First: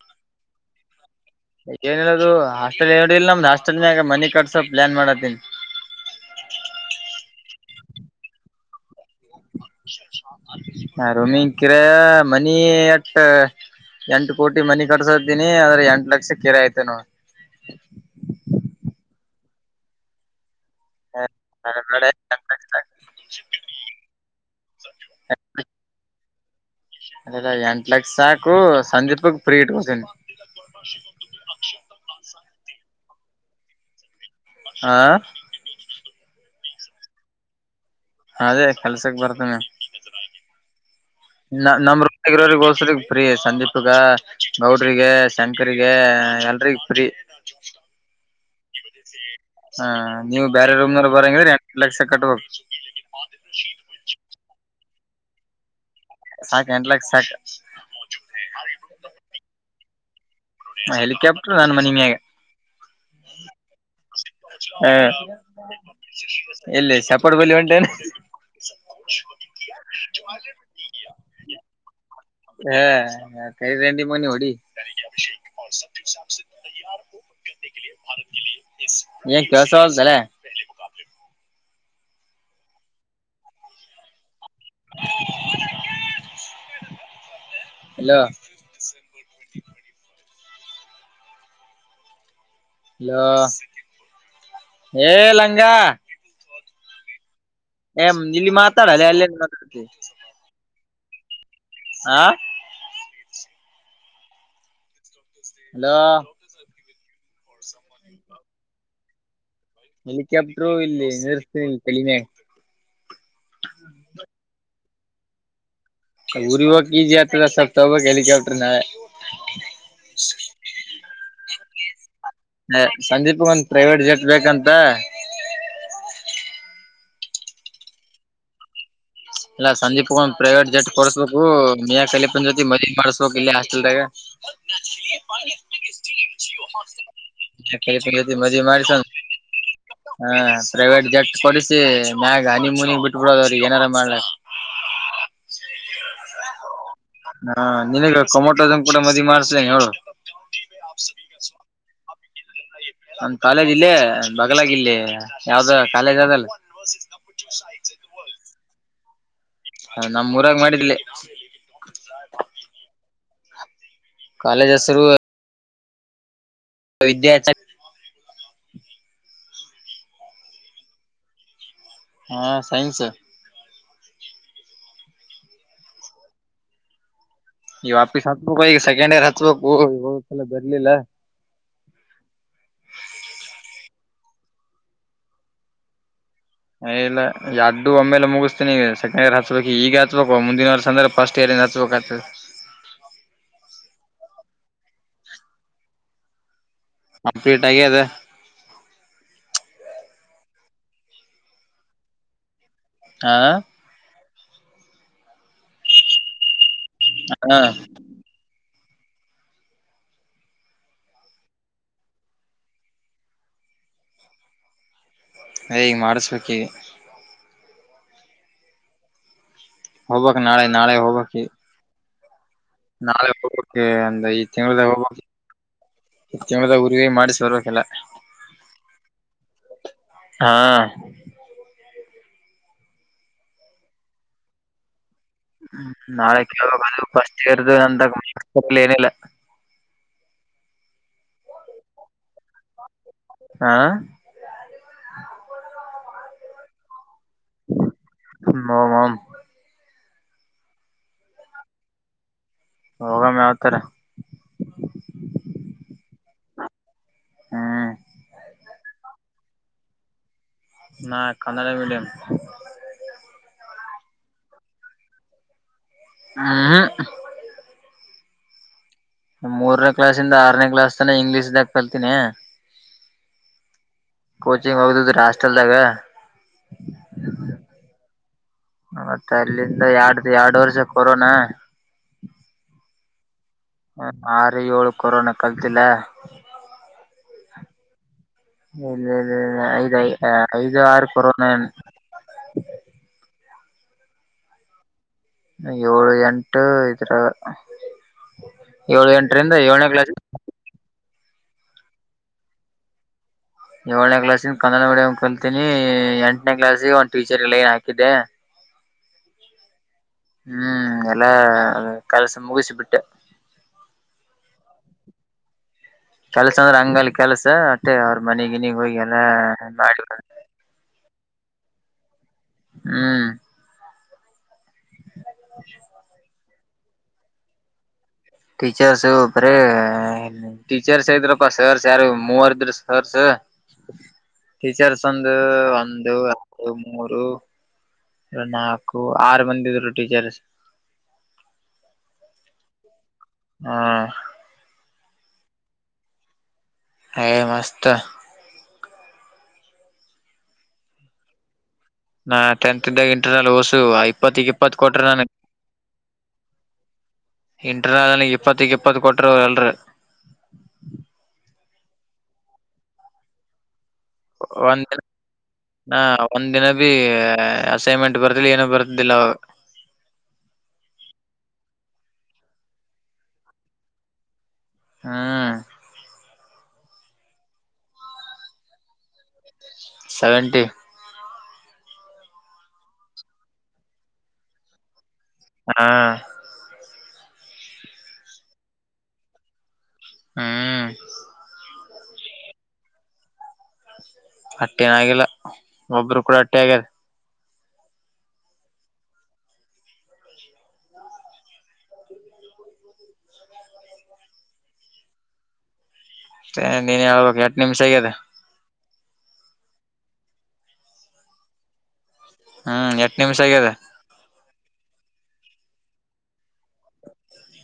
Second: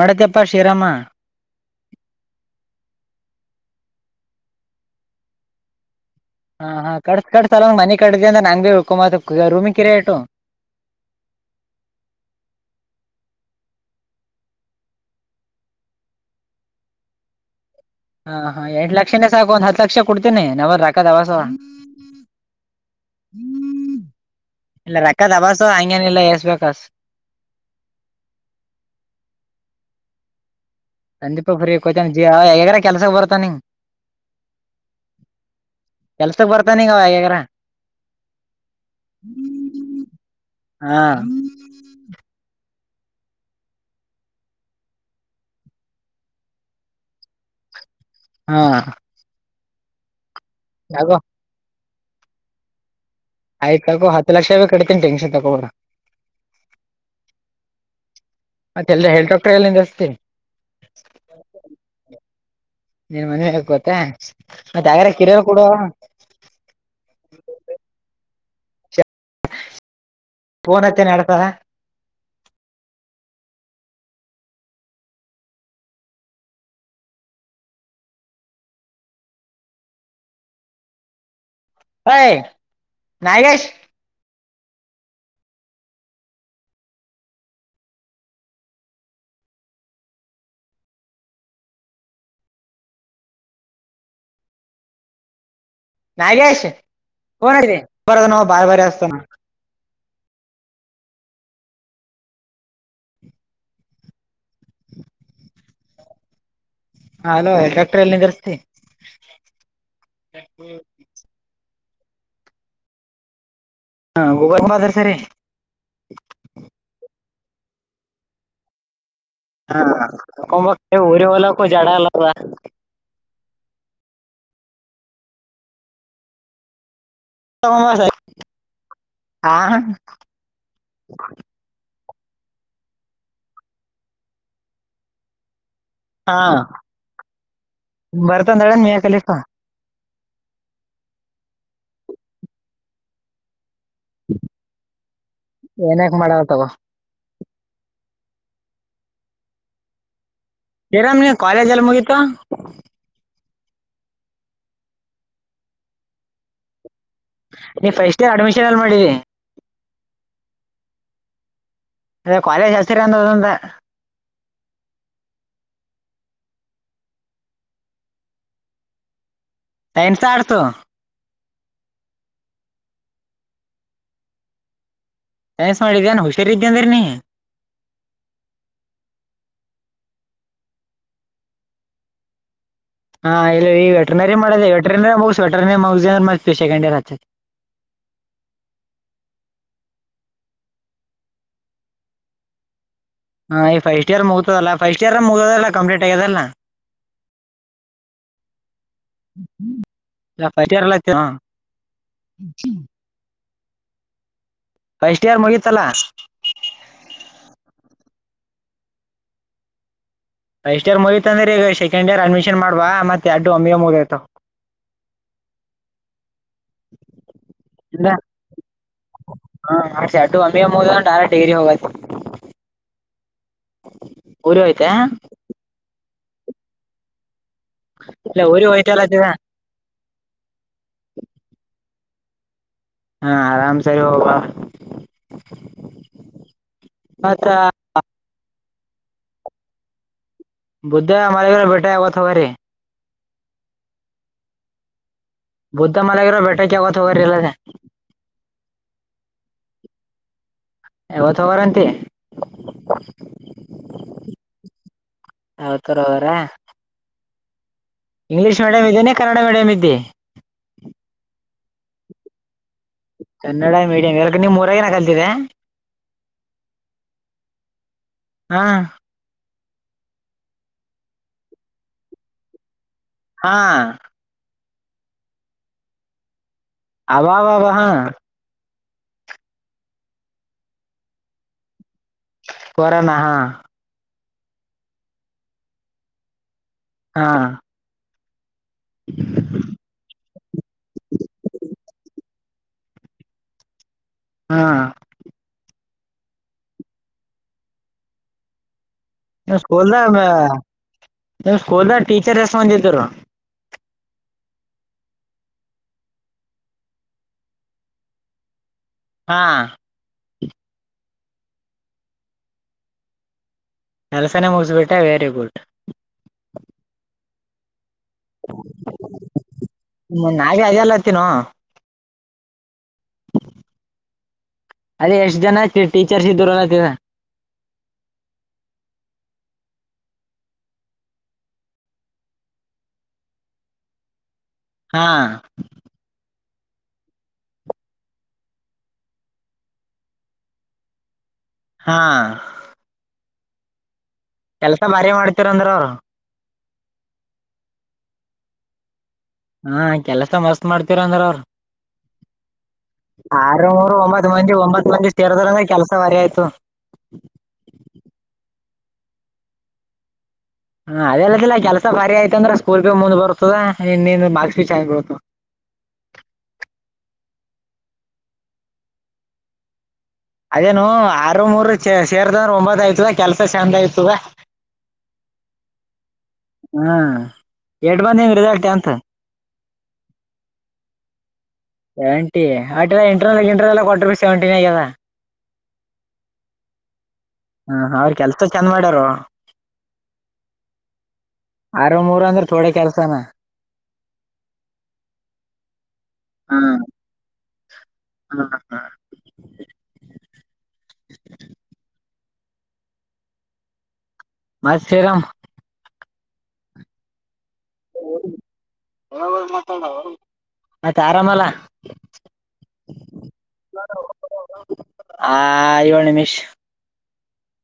ನೋಡತಪ್ಪಾ ಶ್ರೀರಾಮ ಏನಿರದು ಹ ಎರಡು ಇ ನಮ್ದ ಹಾಸ್ಟೆಲ್ ಮ್ಯಾಗ ಮನಿ ಕಟ್ಸೋ ಪ್ಲಾನ್ ಮಾಡತ್ತಿನಿ ಹಾ ಹಾ ಕಡಸ ಕಟ್ಸ ಸ ಅವ ಮಿ ಕ್ದ ಅ ನಂಗ ಭ ಬಿ ಉಳ್ಕೊ ಹ ರೂಮಿ ಕಿರಾಯ ಮನಿ ಅಟ್ ಎಂಟು ಕೋಟಿ ಮನಿ ಕಟ್ಸ್ದೀನಿ ಆದ್ರೆ ಎಂಟು ಲಕ್ಷ ಕಿರಾಯ ಐತೆ ನೋ ಹಾ ಹಾ ಎಂಟ ಲಕ್ಷನೇ ಸಾಕು ಒಂದ್ ಹತ್ ಲಕ್ಷ ಕೊಡ್ತೇನಿ ನಮ್ಮಬಲಿ ರೂಕ್ಕದಬಾಸ ಅವ ಹ್ಮ ಇಲ್ಲ ರಕ್ಕದಬಾರ್ಸ ಹಂಗೇನಿಲ್ಲ ಎಸ ಬೇಕಾಸ ಅ ಎಂಟ ಲಕ್ಷ ಸಾಕು ಸಂದೀಪ್ ಫ್ರೀ ಇಟ್ಕೋತೀವಿ ಸಂದೀಪ ಫ್ರೀ ಕೊಯ್ತಾನ ಎನರ ಕೆಲಸಕ್ಕೆ ಬರತ್ತಾನಂಗ ಆ. ಕೆಲ್ಸಕ್ ಬರ್ತಾನಿಗ ಅವ್ಯಗಾರ. ಅದೇ ಕೆಲ್ಸಕ್ ಬರ್ತಾನ ಹಾ ನಮ ರಗರೋಸ್ರ. ಫ್ರೀ ಸಂದೀಪ್ಗ ಗೌಡ್ರಿಗೆ ಶಂಕರಿಗೆ ಎಲ್ರಿಗ ಫ್ರೀ. ಸ್. [inaudible] ಹಾ. ಹಾ ನೀವು ಬೇರೆ ರೂಮ್ನಲ್ಲಿ ಯಾಗೋ ಬರಂಗಿದ್ರೆ ಎಂಟ ಲಕ್ಷ ಕಟ್ಬೇಕು. ಆಯ್ತ ತಕೋ ಹತ್ತು ಲಕ್ಷೇ ಕಡ್ತೀ ಟೆನ್ಶನ್ ತಗೋಬೇಡ ಸಾಕ್ ಎಂಟ್ ಲಕ್ಷ ಸಾಕ್ ಮತ್ತೆ ಎಲ್ಲ ಹೆಲಿಕ್ಯಾಪ್ಟರ್ ಎಲ್ಲಂದಸ್ತ. ಹೆಲಿಕಾಪ್ಟರ್ ನಾನ್ ಮನಿ ಮ್ಯಾಗ. ನೀನ್ ಮನ್ವಿ ಹಗ್ ಗೊತ್ತ ಹಾ ಎಲ್ಲಿ ಸಪಾಡು ಬಲ್ಲಿ ಹೊಂಟೇನೆ. ಫೋನ್ ಹತ್ತೀನಿ ಎರಡು ಸಲ ಆ ಕ ರೆಂಡಡಿ ಮೊನ್ನೆ ಹೊಡಿ. [unintelligible] [inaudible] ಏ ಕಲ್ಸ ಜಲೇ. [unintelligible] ಐ ನಾಗೇಶ್. [inaudible] ಹಲೋ. ಹಲೋ ಏಲ ನಾಗೇಶ್. ಫೋನ್ ಏ ಬರದ ನಾವು ಇಲ್ಲಿ ಬಾರಿ ಬಾರಿ ಮಾತಾಡಲ್ಲೆ ಹಸ್ತಾನ ಅಲ್ಲೆ ಮಾತಾಡ್ತಿ ಆ. ಹಲೋ. ಆ ಹಲೋ ಎಕ್ಟ್ರ ಎಲ್ಲಿ ನಿಧಸ್ತಿ. ಹೆಲಿಕಾಪ್ಟರುೂ ಇಲ್ಲಿ ನರ್ಸ್ತನಿಲ್ಲ ನಿನ್ ತಲಿಮ್ಯಾಗ್ ಹಾ ಗ್ರ ಸರಿ. [unintelligible] ಊರಿಗೆ ಹೋಗು ಈಜಿ ಆಗ್ತದ ಸಪ್ತ ಹೆಲಿಕಾಪ್ಟರ್ ನ. ಹ ಊರಿ ಹೊಲಕ್ಕೂ ಜಡ ಅಲ್ಲ. ಹ ಸಂದೀಪ್ ಒಂದ ಪ್ರೈವೇಟ್ ಜಟ್ ಬೇಕಂತ. ತಗೊಸಯಿ ಇಲ್ಲ ಸಂಂದೀಪ್ ಪ್ರೈವೇಟ್ ಜೆಟ್ ಕೊರ್ಸ್ಬೇಕು ಮ. ಸಲಪನ್ ಜೊತಿ ಮದುವೆ ಮಾಡಸ್ಬೇಕಕ್ ಇಲ್ಲಿ ಹಾಸ್ಟೆಲ್ದಾಗ. ಹಾ ನಮ್ ಸಂದೀಪ್ ಜೋತಿ ಮದ್ವಿ ಬರ್ತಂದಳ ಮೇ ಮಾಡಿರ್ಸನ್ ಕಲಿಕ ಹ ಪ್ರೈವೇಟ್ ಜಟ್ ಕೊಡಿಸಿ ಮ್ಯಾಗ ಹನಿ ಮುನಿಗ್ ಬಿಟ್ಬಡೋದ ಅವ್ರಗ್ ಏನಾರ ಮಾಡ್ಲ. ಎನಕ ಮಾಡಾವತಗೊ ಹಾ ನಿನಗ ಕೊಮೋಟೋಸಮ್ ಕೂಡ ಮದಿ ಮಾಡ್ಸ ಹೇಳ. ಇರಾಮ್ ನೀ ಕಾಲೇಜ ಎಲ್ಲಿ ಮುಗೀತಾ. ನನ್ ಕಾಲೇಜ್ ಇಲ್ಲೇ ಬಗ್ಲಾಗಿಲ್ಲಿ ಯಾವ್ದ ಕಾಲೇಜ್ ಅದಲ್ಲ. ನೀ ಫಸ್ಟ್ ಇಯರ್ ಅಡ್ಮಿಷನ್ ಎಲ್ಲಿ ಮಾಡಿದಿ. ಹ ನಮೂಊರಾಗ ಮಾಡಿದ್ಲೇ ಅದ ಕ್ವಲೇಜ್ ಹೆಸರಿನದ ಅಂದ. ಕಾಲೇಜ್ ಹೆಸರುವ ವಿದ್ಯಾ ಚ ಟೈನ್ಸು ಆರ್ಟ್ಸ್ ಹಾ ಸೈನ್ಸ್. ಸೈನ್ಸ್ ಮಾಡಿದ್ಯಾ ಏನ್ ಹುಷಾರ ಇದಿದ್ದ ಅಂದ್ರೀ ನೀ. ಈ ವ್ಯಾಪಿಸಿತ್ತು ಹತ್ತುಬೇಕ್ ಈ ಸೆಕೆಂಡ್ ಏರ್ ಹಚುವಕು ಇಲ್ಲ ಧರಲಿಲ್ಲ. [inaudible] ಟರ್ನರಿ ಮಾಡದೆ ವೆಟರ್ನೇಗು ವೆಟರನರಿ ಮುಗಿಸು. ಇಲ್ಲ ಎಡ್ಡು ಒಮ್ಮೆಲೆ ಮುಗಿಸ್ತೀನಿ ಸೆಕಂಡರ್ ಹ. ಹಚ್ ಈಗ ಹತ್ಬೇಕು ಮುಂದಿನವರ್ ಸಂದ್ರ ಫಸ್ಟ್ ಏಯರ್ ಇಂದ ಹಚ್ಬೇಕತದೆ ಹಾ ಈ ಫಸ್ಟ್ ಇಯರ್ ಮುಗತದಲ್ಲ ಫಸ್ಟ್ ಇಯರ್ ಮುಗದಲ್ಲಾ ಕಂಪ್ಲೀಟ್ ಆಗ್ಯದಲ್ಲ ಅಪ್ಡೇಟ್ ಆಗ್ಯದ ಯಪ್ಪಟರತ ಆ ಹಾ ಫಸ್ಟ್ ಇಯರ್ ಮುಗಿತ್ತಲ್ಲ ಹಾ ಫಸ್ಟ್ ಇಯರ್ ಮುಗತತ್ ಅಂದ್ರ ಈಗ ಸೆಕೆಂಡ್ ಇಯರ್ ಅಡ್ಮಿಷನ್ ಮಾಡ್ ಮತ್ತೆ ಎರಡು ಒಮ್ಮೆಗೆ ಮುಗಿಯುತ್ತೆ ಏ ಮಾಡಿಸಬೇಕು ಈಗ ಇಲ್ಲ ಹಾ ಮಾಡಿಸಿ ಎರಡು ಹೋಗ್ಬಕ್ ನಾಳೆ ಒಮ್ಮೆಗೆ ನಾಳೆ ಮುಗಿತ್ತಂದ್ರೆ ಹೋಗ್ಬಕ್ ಈಗ ಡೈರೆಕ್ಟ್ ಹೋಗೈತಿ ನಾಳೆ ಹೋಗಬೇಕುಈ ಊರಿ ತಿಂಳದಾಗ ಹೋಯ್ತೆ ಹೋಗಬೇಕು ಈ ತಿಂಳಾದಾಗ ಊರಿಗೆ ಮಾಡಿಸಿ ಬರಬೇಕು ಎಲ್ಲಾ ಇಲ್ಲ ಊರಿ ಹೋಯ್ತಲ್ಲ ತಿದ ಹಾ ಹಾ ಆರಾಮ್ ಸರಿ ಹೋಗುವ ಹ್ಮ ನಾಳೆ ಕೆೇಳವಾಗದು ಫಸ್ಟ್ ಮತ್ತ ಇರ್ದು ಅಂದಾಗಲಿ ಏನಿಲ್ಲ ಬುದ್ಧ ಮಲಗಿರೋ ಬೆಟ್ಟ ಯಾವತ್ತು ಹೊಗರಿ ಆ ಬುದ್ಧ ಮಲಾಗಿರೋ ಬೆಟ್ಟಕೇ ಯಾವತ್ತು ಹೊಗರಿ ಇವತ್ತು ಹೋಗಾರಂತಿ ಹೋಗಮ್ ಯಾವತರ [unintelligible] ಹ್ಮ್ ಇಂಗ್ಲೀಷ್ ಮೀಡಿಯಂ ಇದನನೆ ಕನ್ನಡ ಮೀಡಿಯಂ ಇದ್ದೆ ನಾನ್ ಕನ್ನಡ ಮೀಡಿಯಂ ನಿಮ್ಮ ಊರಾಗನ ಕಲ್ತಿದೆ ಹ ಹಾ ಮೂರನೇ ಕ್ಲಾಸ್ಂದ ಆರನೇ ಕ್ಲಾಸ್ ತನ ಇಂಗ್ಲೀಷ್ದಾಗ ಕಲ್ತೀನಿ ಹಾ ಕಚಿಂಗ್ ಹೋಗದಿದ್ರೆ ಹಸ್ಟೆಲ್ದಾಗ ಅವ್ವಾ ಅವ್ವಾ ಮತ್ತ ಅಲ್ಲಿಂದ ಎರಡ್ ಎರಡು ವರ್ಷ ಕೊರೋನಾ ಕಾರೋಣ ಆರು ಏಳು ಕೊರೋನಾ ಕಲ್ತಿಲ್ಲ ಹಾ ಐದ ಐ ಐದು ಆರು ಕೊರೋನ ಹಾ ಏಳು ಎಂಟು ಇದ್ರಾಗ ಏಳು ಎಂಟರಿಂದ ಏಳನೇ ಕ್ಲಾಸ್ ನಿಮ್ಮ ಸ್ಕೂಲ್ ನಾಗ ಟೀಚರ್ ಎಷ್ಟು ಮಂದಿ ಇದ್ದರೂ ಏಳನೇ ಕ್ಲಾಸ್ಯಿಂದ ಕನ್ನಡ ಮೀಡಿಯಂ ಕಲ್ತೀನಿ ಎಂಟನೇ ಕ್ಲಾಸ್ ಗೆ ಒಂದು ಟೀಚರ್ ಲೈನ್ ಹಾಕಿದ್ದೆ [inaudible] ಹಾ ಹ್ಮ್ ಎಲ್ಲಾ ಕೆಲಸ ಮುಗಿಸಿ ಬಿಟ್ಟೆ ಕೆಲಸನೇ ಮುಗಿಸಿಬಿಟ್ಟ ವೆರಿ ಗುಡ್ ಕೆಲ್ಸ ಅಂದ್ರೆ ಅಂಗಲ ಕೆಲಸ ಮತ್ತೆ ಅವ್ರ ಮನೆಗಿನಿಗೆ ಹೋಗಿ ಎಲ್ಲ ಮಾಡ ನಾವೇ ಅದಲ್ಲತ್ತಿನೋ ಹ್ಮ್ ಅಲ್ಲಿ ಎಷ್ಟು ಜನ ಟೀಚರ್ಸ್ ಇದ್ರು ಟೀಚರ್ಸ್ ಬಾರಿ ಟೀಚರ್ಸ್ ಇದ್ರಪ್ಪ ಸರ್ ಯಾರು ಮೂವರ್ದ್ರ ಸರ್ಸ್ ಟೀಚರ್ಸ್ ಹಾ ಒಂದು ಒಂದು ಎರಡು ಮೂರು ನಾಲ್ಕು ಆರು ಮಂದಿ ಇದ್ರು ಟೀಚರ್ಸ್ ಹಾ ಹ್ಮ. ಕೆಲ್ಸ ಭಾರಿ ಮಾಡ್ತಿರಂದ್ರ. ಏ ಮಸ್ತ. ಹಾ ಕೆಲಸ ಮಸ್ತ ಮಾಡ್ತೀರಾ ಅಂದ್ರು ಅವ್ರು ನಾ ಟೆಂತ್ ಇದ್ದಾಗ ಇಂಟರ್ನಲ್ ಆರು ಓಸು ಮೂರು ಒಂಬತ್ ಇಪ್ಪತ್ತಗ್ ಮಂದಿ ಇಪ್ಪತ್ ಒಂಬತ್ ಮಂದಿ ಸೇರ್ದ್ರ ಅಂದ್ರೆ ಕೆಲ್ಸ ವರಿ ಆಯ್ತು. ಇಂಟ್ರನಾದಲ್ಲಿ ಇಪ್ಪತ್ತಕ್ ಇಪ್ಪತ್ತು ಕೊಟರು ಎಲ್ರು. ಹ ಅದೆೇಲ್ಲತ್ತಲ್ಲ ಕೆಲ್ಸ ಬರಿ ಆಯ್ತ ಅಂದ್ರ ಸ್ಕೂಲ್ ಬಿ ಮುಂದ್ ಬರ್ತದ. ನಿನ್ನ ಮಾರ್ಕ್ಸ್ ಬಿ ಒಂದ ಚೆನ್ನಾಗಿ ದಿನ ಬೀಳ್ತು ನಾ ಒಂದ ದಿನದಿ. ಅಸೈನ್ಮೆಂಟ್ ಬರ್ದಿಲ್ಲ ಏನೂ ಬರ್ದದಿಲ್ಲ ಅವ. ಅದೇನು ಆರು ಮೂರು ಸೇರ್ದಂದ್ರೆ ಒಂಬತ್ತು ಆಯ್ತವ ಕೆಲಸ ಚೆಂದ ಇರ್ತತ. ಹಾ. ಹ್ಮ ಎಷ್ಟು ಬಂದಿದೆ ರಿಸಲ್ಟ್ ಅಂತ. ಸೆವೆಂಟಿ. ಸೆವೆಂಟಿ ಆಟ ಇಂಟರ್ನಲ್ ಇಂಟರ್ನಲ್ ಕೊಟ್ರ ಸೆವೆಂಟಿ ನ ಆಗ್ಯದ. ಹಾ. ಹ ಅವ್ರ ಕೆಲ್ಸ ಚಂದ ಮಾಡ್ಯಾರೂ. ಹ್ಮ. ಆರ ಮೂರ್ ಅಂದ್ರೆ ಥೋಡೆ ಕೆಲ್ಸನಾ. ಅಟ್ಟೆನ ಆಗಿಲ್ಲ ಒಬ್ಬರು ಅಟ್ಟೆ ಆಗ್ಯಾರ. ಹಾ ಹಾ. [inaudible] ಮತ್ತೆ ಏನು. ನಿ ಹೇಳ್ಬೇಕು ಎಲ್ ಕೆಲಸ ಆಗಿದೆ. [inaudible] ಮತ್ತೆ ಆರಾಮಲ್ಲ. ಹ್ಮ್ ಎಷ್ಟು ನಿಮಿಷ ಆಗಿದೆ. ಏಳು ನಿಮಿಷ.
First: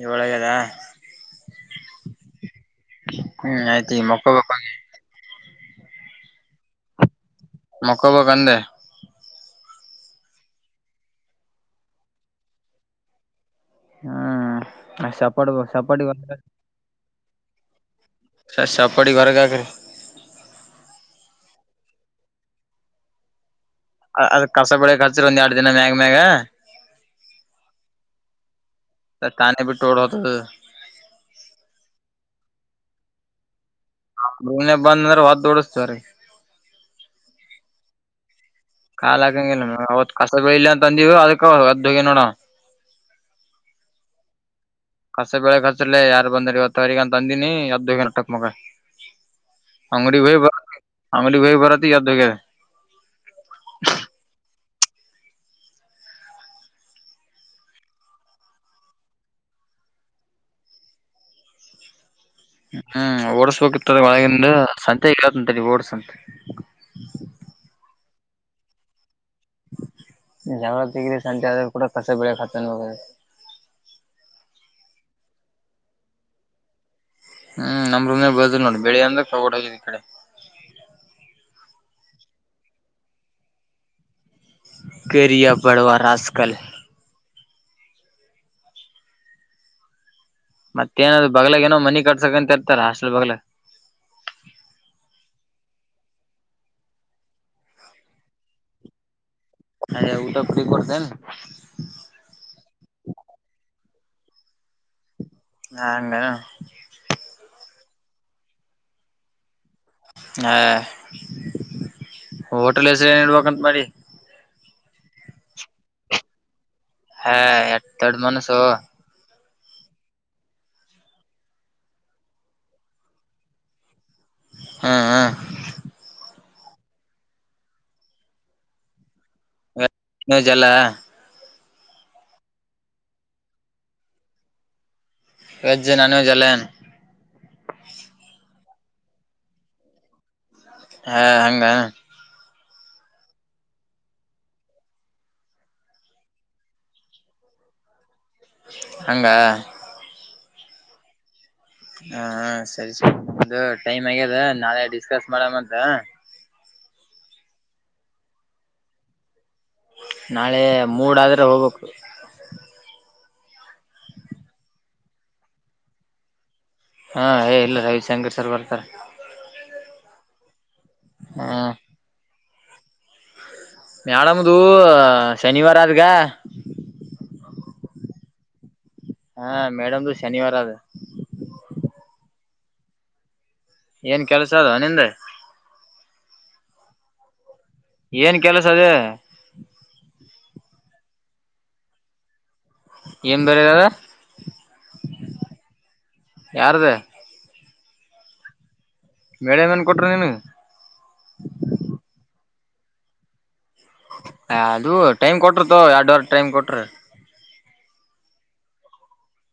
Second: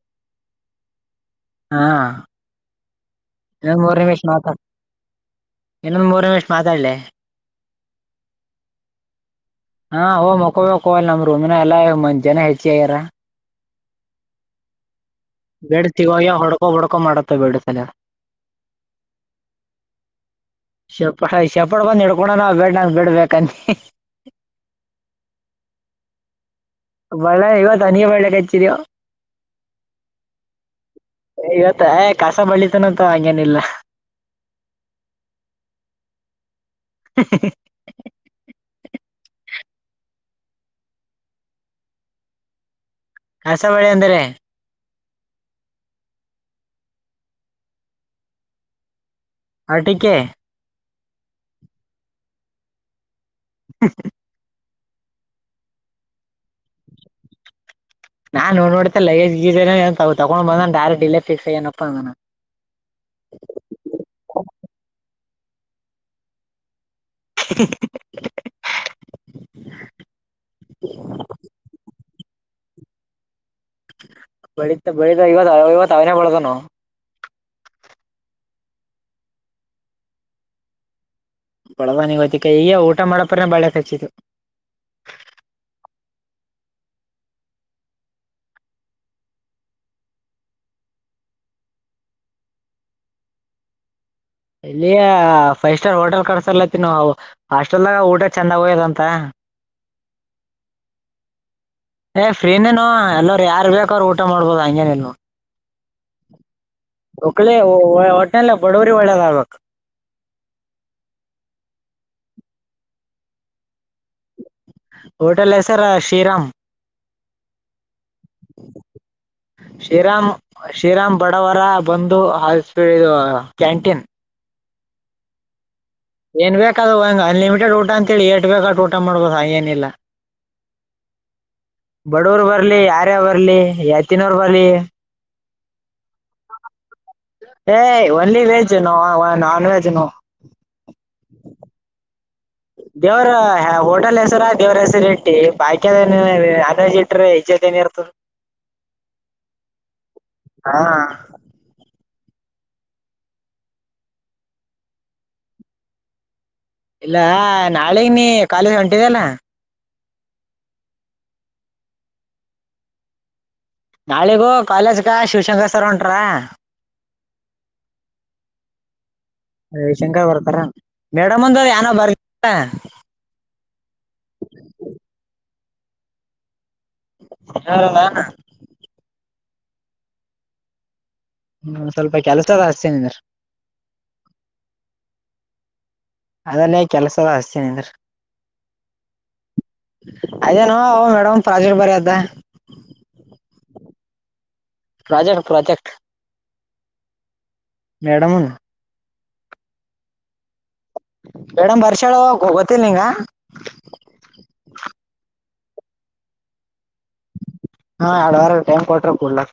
ಏಳು ಆಗಿದ. ಹಾ ಹ್ಮ್ ಇನ್ ಆಯ್ತು ಮೂರ ಈಗ ನಿಮಿಷ್ ಮಕ್ಕೋಬೇಕು ಮಾತನಾಡು. ಇನ್ನೊಂದ ಮೂರು ನಿಮಿಷ ಮಾತಾಡ್ಲೆ. ಮಕ್ಕೊ ಬೇಕಂದೆ ಹಾ ಓ ಮಕ್ಕೋ ಕೋಲ್ ನಮ್ ರೂಮ್ ನಾಗ ಎಲ್ಲ ಮಂ ಜನ ಹೆಚ್ಚ ಆಗ್ಯಾರ. ಹ್ಮ್. ಸಪಾಟ್ ಬೇಡ ಸಪಾಟಿ ತಿಗಾಗ ಹೊಡ್ಕೋ ಹೊಡ್ಕೊ ಮಾಡತ್ತ ಬೇಡ ತಲ. [unintelligible] ಸ ಸಪ್ಪಡಿ ಹೊರಗಕ್ರೀ. ಸಪ್ಪಡಿ ಬಂದು ಹಿಡ್ಕೊಂಡಣ ನಾವು ಬೇಡ ನ ಬಿಡ್ಬೇಕಂತಿ. ಅದ್ ಕಸ ಬೆಳ ಹಚ್ಚಿರ ಒಂದ್ ಎರಡು ದಿನ ಮ್ಯಾಗ ಮ್ಯಾಗ. ಒಳ್ಳೆ ಇವತ್ತು ಅನಿ ಬಳ್ಳೆಕ್ ಅಚ್ಚಿದೆಯೋ. ಸ ಕಾನೆ ಬಿಟ್ಟು ಓಡೋಯ್ತು. ಇವತ್ತ ಏ ಕಸ ಬಳ್ಳಿತನಂತ ಹಂಗೇನಿಲ್ಲಾ. ನನ್ ರೂಮ್ ಯಾಕ್ ಬಂದಂತ ಒದ್ದೋಡುಸ್ತೀವ್ರಿ [inaudible] ಕಾಲ ಹಾಕಂಗಿಲ್ಲ ಅವತ್ ಕಸಗಳು ಇಲ್ಲ ಅಂತ ಅಂದಿವವು ಅದಕ್ಕ ಕದ್ದು ಹೋಗೆ ನೋಡ. ಕಸ ಬಳೆ ಅಂದರೆ. ಕಸ ಬೆಳೆಗ್ ಕಸರ್ಲ ಯಾರು ಬಂದ್ರ ಇವತ್ತವರೆಗ ಅಂತ ಅಂದಿನಿ ಎದ್ದ ಹೋಗ್ಯಾನ ನಟಕ್ ಮಗ. ಹಟಿಕೆ. ಹಮೇಲ್ಲಿ ಬರೋ ಹೊತ್ತಿಗೆ ಎದ್ದೋ ಗ್ಯಾನ ಹ. ನಾ ನೋ ನೋಡತ ಲೈೇಜ ಗೀ ತಗೊಂಡ್ ಬಂದ ಡೈರೆಕ್ಟ್ ಲ್ಲೇ ಫಿಕ್ಸ್ ಹಾಗೇನಪ್ಪ. ಹ್ಮ್ ಅಂತ ಹೊಡ್ಸು ಅಂತೆ. [inaudible] ಜಾವರ ಸಂತ ಆದ ಕೂಡ ಕಸ ಬೆಳ ಹತನ ವರ [unintelligible] ಬೆಳಿತ ಬೆಳಿತ ಇವತ್ತು ಇವತ್ತು ಅವನೇ ಬಳ್ದಾನ ನ ಹ್ಮ್ ನಮ್ರಂದ ಬದ ನೋಡಿ ಬೆಳಿ ಅಂದ ಓಡೋಗ್ಯಾನ ಈ ಕಡೆ ಬಳವಾನಿಗ ಗೋತ್ತಿಕ ಈಗ ಊಟ ಮಾಡಪ್ರ ಬಾಳೆ ಹಚ್ಚಿತು ಕರಿಯ ಬಡವಾ ರಾಸ್ಕಲ್ ಮತ್ತೇಏನಾದ ಬಗ್ಲಾಗ ಏನೋ ಮನಿ ಕಟ್ಸಕಂತ ಇರ್ತಾರ ಅಸ್ಲ್ ಬಗ್ಲ ಇಲ್ಲಿಯ ಫೈವ್ ಸ್ಟಾರ್ ಹೋಟೆಲ್ ಕಡಸರ್ಲೈತಿ ನೀ ಹಾಸ್ಟೆಲ್ದಾಗ ಊಟ ಚೆಂದಾಗ ಹೋಯ್ಯದಂತ ಅಲ್ಲಿ ಊಟ ಪ್ರೀ ಕೊಡುತ್ತಾರೆ ಏನು ಏ ಫ್ರೀನೇನು ಎಲ್ಲಾರ ಯಾರ ಬೇಕ ಅವ್ರು ಊಟ ಮಾಡ್ಬೋದು ಹಂಗೇನ ಇಲ್ಲ ನೋಡು [unintelligible] ಹೊಟ್ಟೆನಲಿ ಬಡವರಿ ಒಳ್ಳೆದಾಗಬೇಕು ಹಾ ಹೋಟೆಲ್ ಹೆಸರು ಏನು ಇಡಬೇಕು ಅಂತ ಮಾಡಿ ಹೋಟಲ್ ಹೆಸರು ಶ್ರೀರಾಾಮ್ ಹೇ ದೊಡ್ಡು ಮನಸ್ಸು ಹೋ ಶ್ರೀರಾಮ್ ಶ್ರೀರಾಮ್ ಬಡವರ ಬಂದು ಇದು ಕ್ಯಾಂಟೀನ್ ಹಾ ಹಾ ಏನ್ ಬೇಕ ಅದು ಒಂಗ ಅನ್ಲಿಮಿಟೆಡ್ ಊಟ ಅಂತ ಹೇಳಿ ಎಸ್ಟು ಬೇಕು ಅಷ್ಟು ಊಟ ಮಾಡಬೋದು ಆಗೇನು ಇಲ್ಲ [unintelligible] ಬಡವರ್ ಬರ್ಲಿ ಯಾರೇ ಬರ್ಲಿ ಯತಿನೂರ್ ಬರ್ಲಿ ವೆಜ್ಜು ನಾನ್ ವೆಜ್ ಎಲ್ಲಾ ಏನು ಹೇ ಓನ್ಲಿ ವೆಜ್ ನಾನ್ವೆೆಜ್ ನೋ ಹಾ ಹಂಗ ದೇವ್ರ ಹೋಟೆಲ್ ಹೆಸರ ದೇವ್ರ ಹೆಸರಿ ಇಟ್ಟಿ ಬಾಕಿದ [unintelligible] ಹಂಗ ಹಾ ಹ ಸರಿ ಸರಿ ಟೈಮ್ ಆಗ್ಯದ ನಾಳೆ ಡಿಸ್ಕಸ್ ಮಾಡನಂತ ಇಲ್ಲ ನಾಳಗೆ ನೀ ಕಾಲೇಜ್ ಹೊಂಟಿದೇನು ನಾಳೆ ಮೂಡ ಆದ್ರೆ ಹೋಗ್ಬೇಕು ನಾಳೆಗೂ ಕಾಲೇಜ್ಕ ಶಿವಶಂಕರ್ ಸರ್ ಹೊಂಟ್ರ ಹೇ ಇಲ್ಲಲೆ ರವಿಶಂಕರ್ ಸರ್ ಬರ್ತಾರೆ ರವಿಶಂಕರ್ ಬರ್ತರ ಮೇಡಮ್ ಹಾ ಅಂದ ಯಾರು ಬರಲಿಲ್ಲ ಮೇಡಂದು ಶನಿವಾರ ಆದಗ ಹೌದೆನು ಹಾ ಮೇಡಮ್ದು ಶನಿವಾರ ಅದ ಹ್ಮ ಸ್ವಲ್ಪ ಕೆಲ್ಸ ಇದೆ ಅಚುತೀನಿ ನಿದ್ರು ಏನ್ ಕೆಲ್ಸ ಅದ್ ನಿಂದೆ ಅದಲೆ ಕೆಲಸದ ಹಚ್ತೀನಿ ಅಂದ್ರ. ಏನ್ ಕೆಲಸ ಅದೇ ಅದೇ ಲೋ ಮೇಡಮ್ ಪ್ರಾಜೆಕ್ಟ್ ಬರೆಯದು ಏನ್ ಬರೆಯೋದು ಪ್ರಾಜೆಕ್ಟ್. ಪ್ರಾಜೆಕ್ಟ್ ಯಾರದ ಮೇಡಂ ಮೇಡಂ ಏನು ಕೊಟರು ನೀನು ಮೇಡಮ್ ಬರ್ಸ್ಯಾಳ [unintelligible] ಅದು ಟೈಮ್ ಕೋಟರ ತಗೋ ಎರಡು ವಾರ ಟೈಮ್ ಕೊಟಾರ ಹಾ ಎರಡು ವಾರ ಟೈಮ್ ಕೊಟ್ರ ಕುಡ್ಲ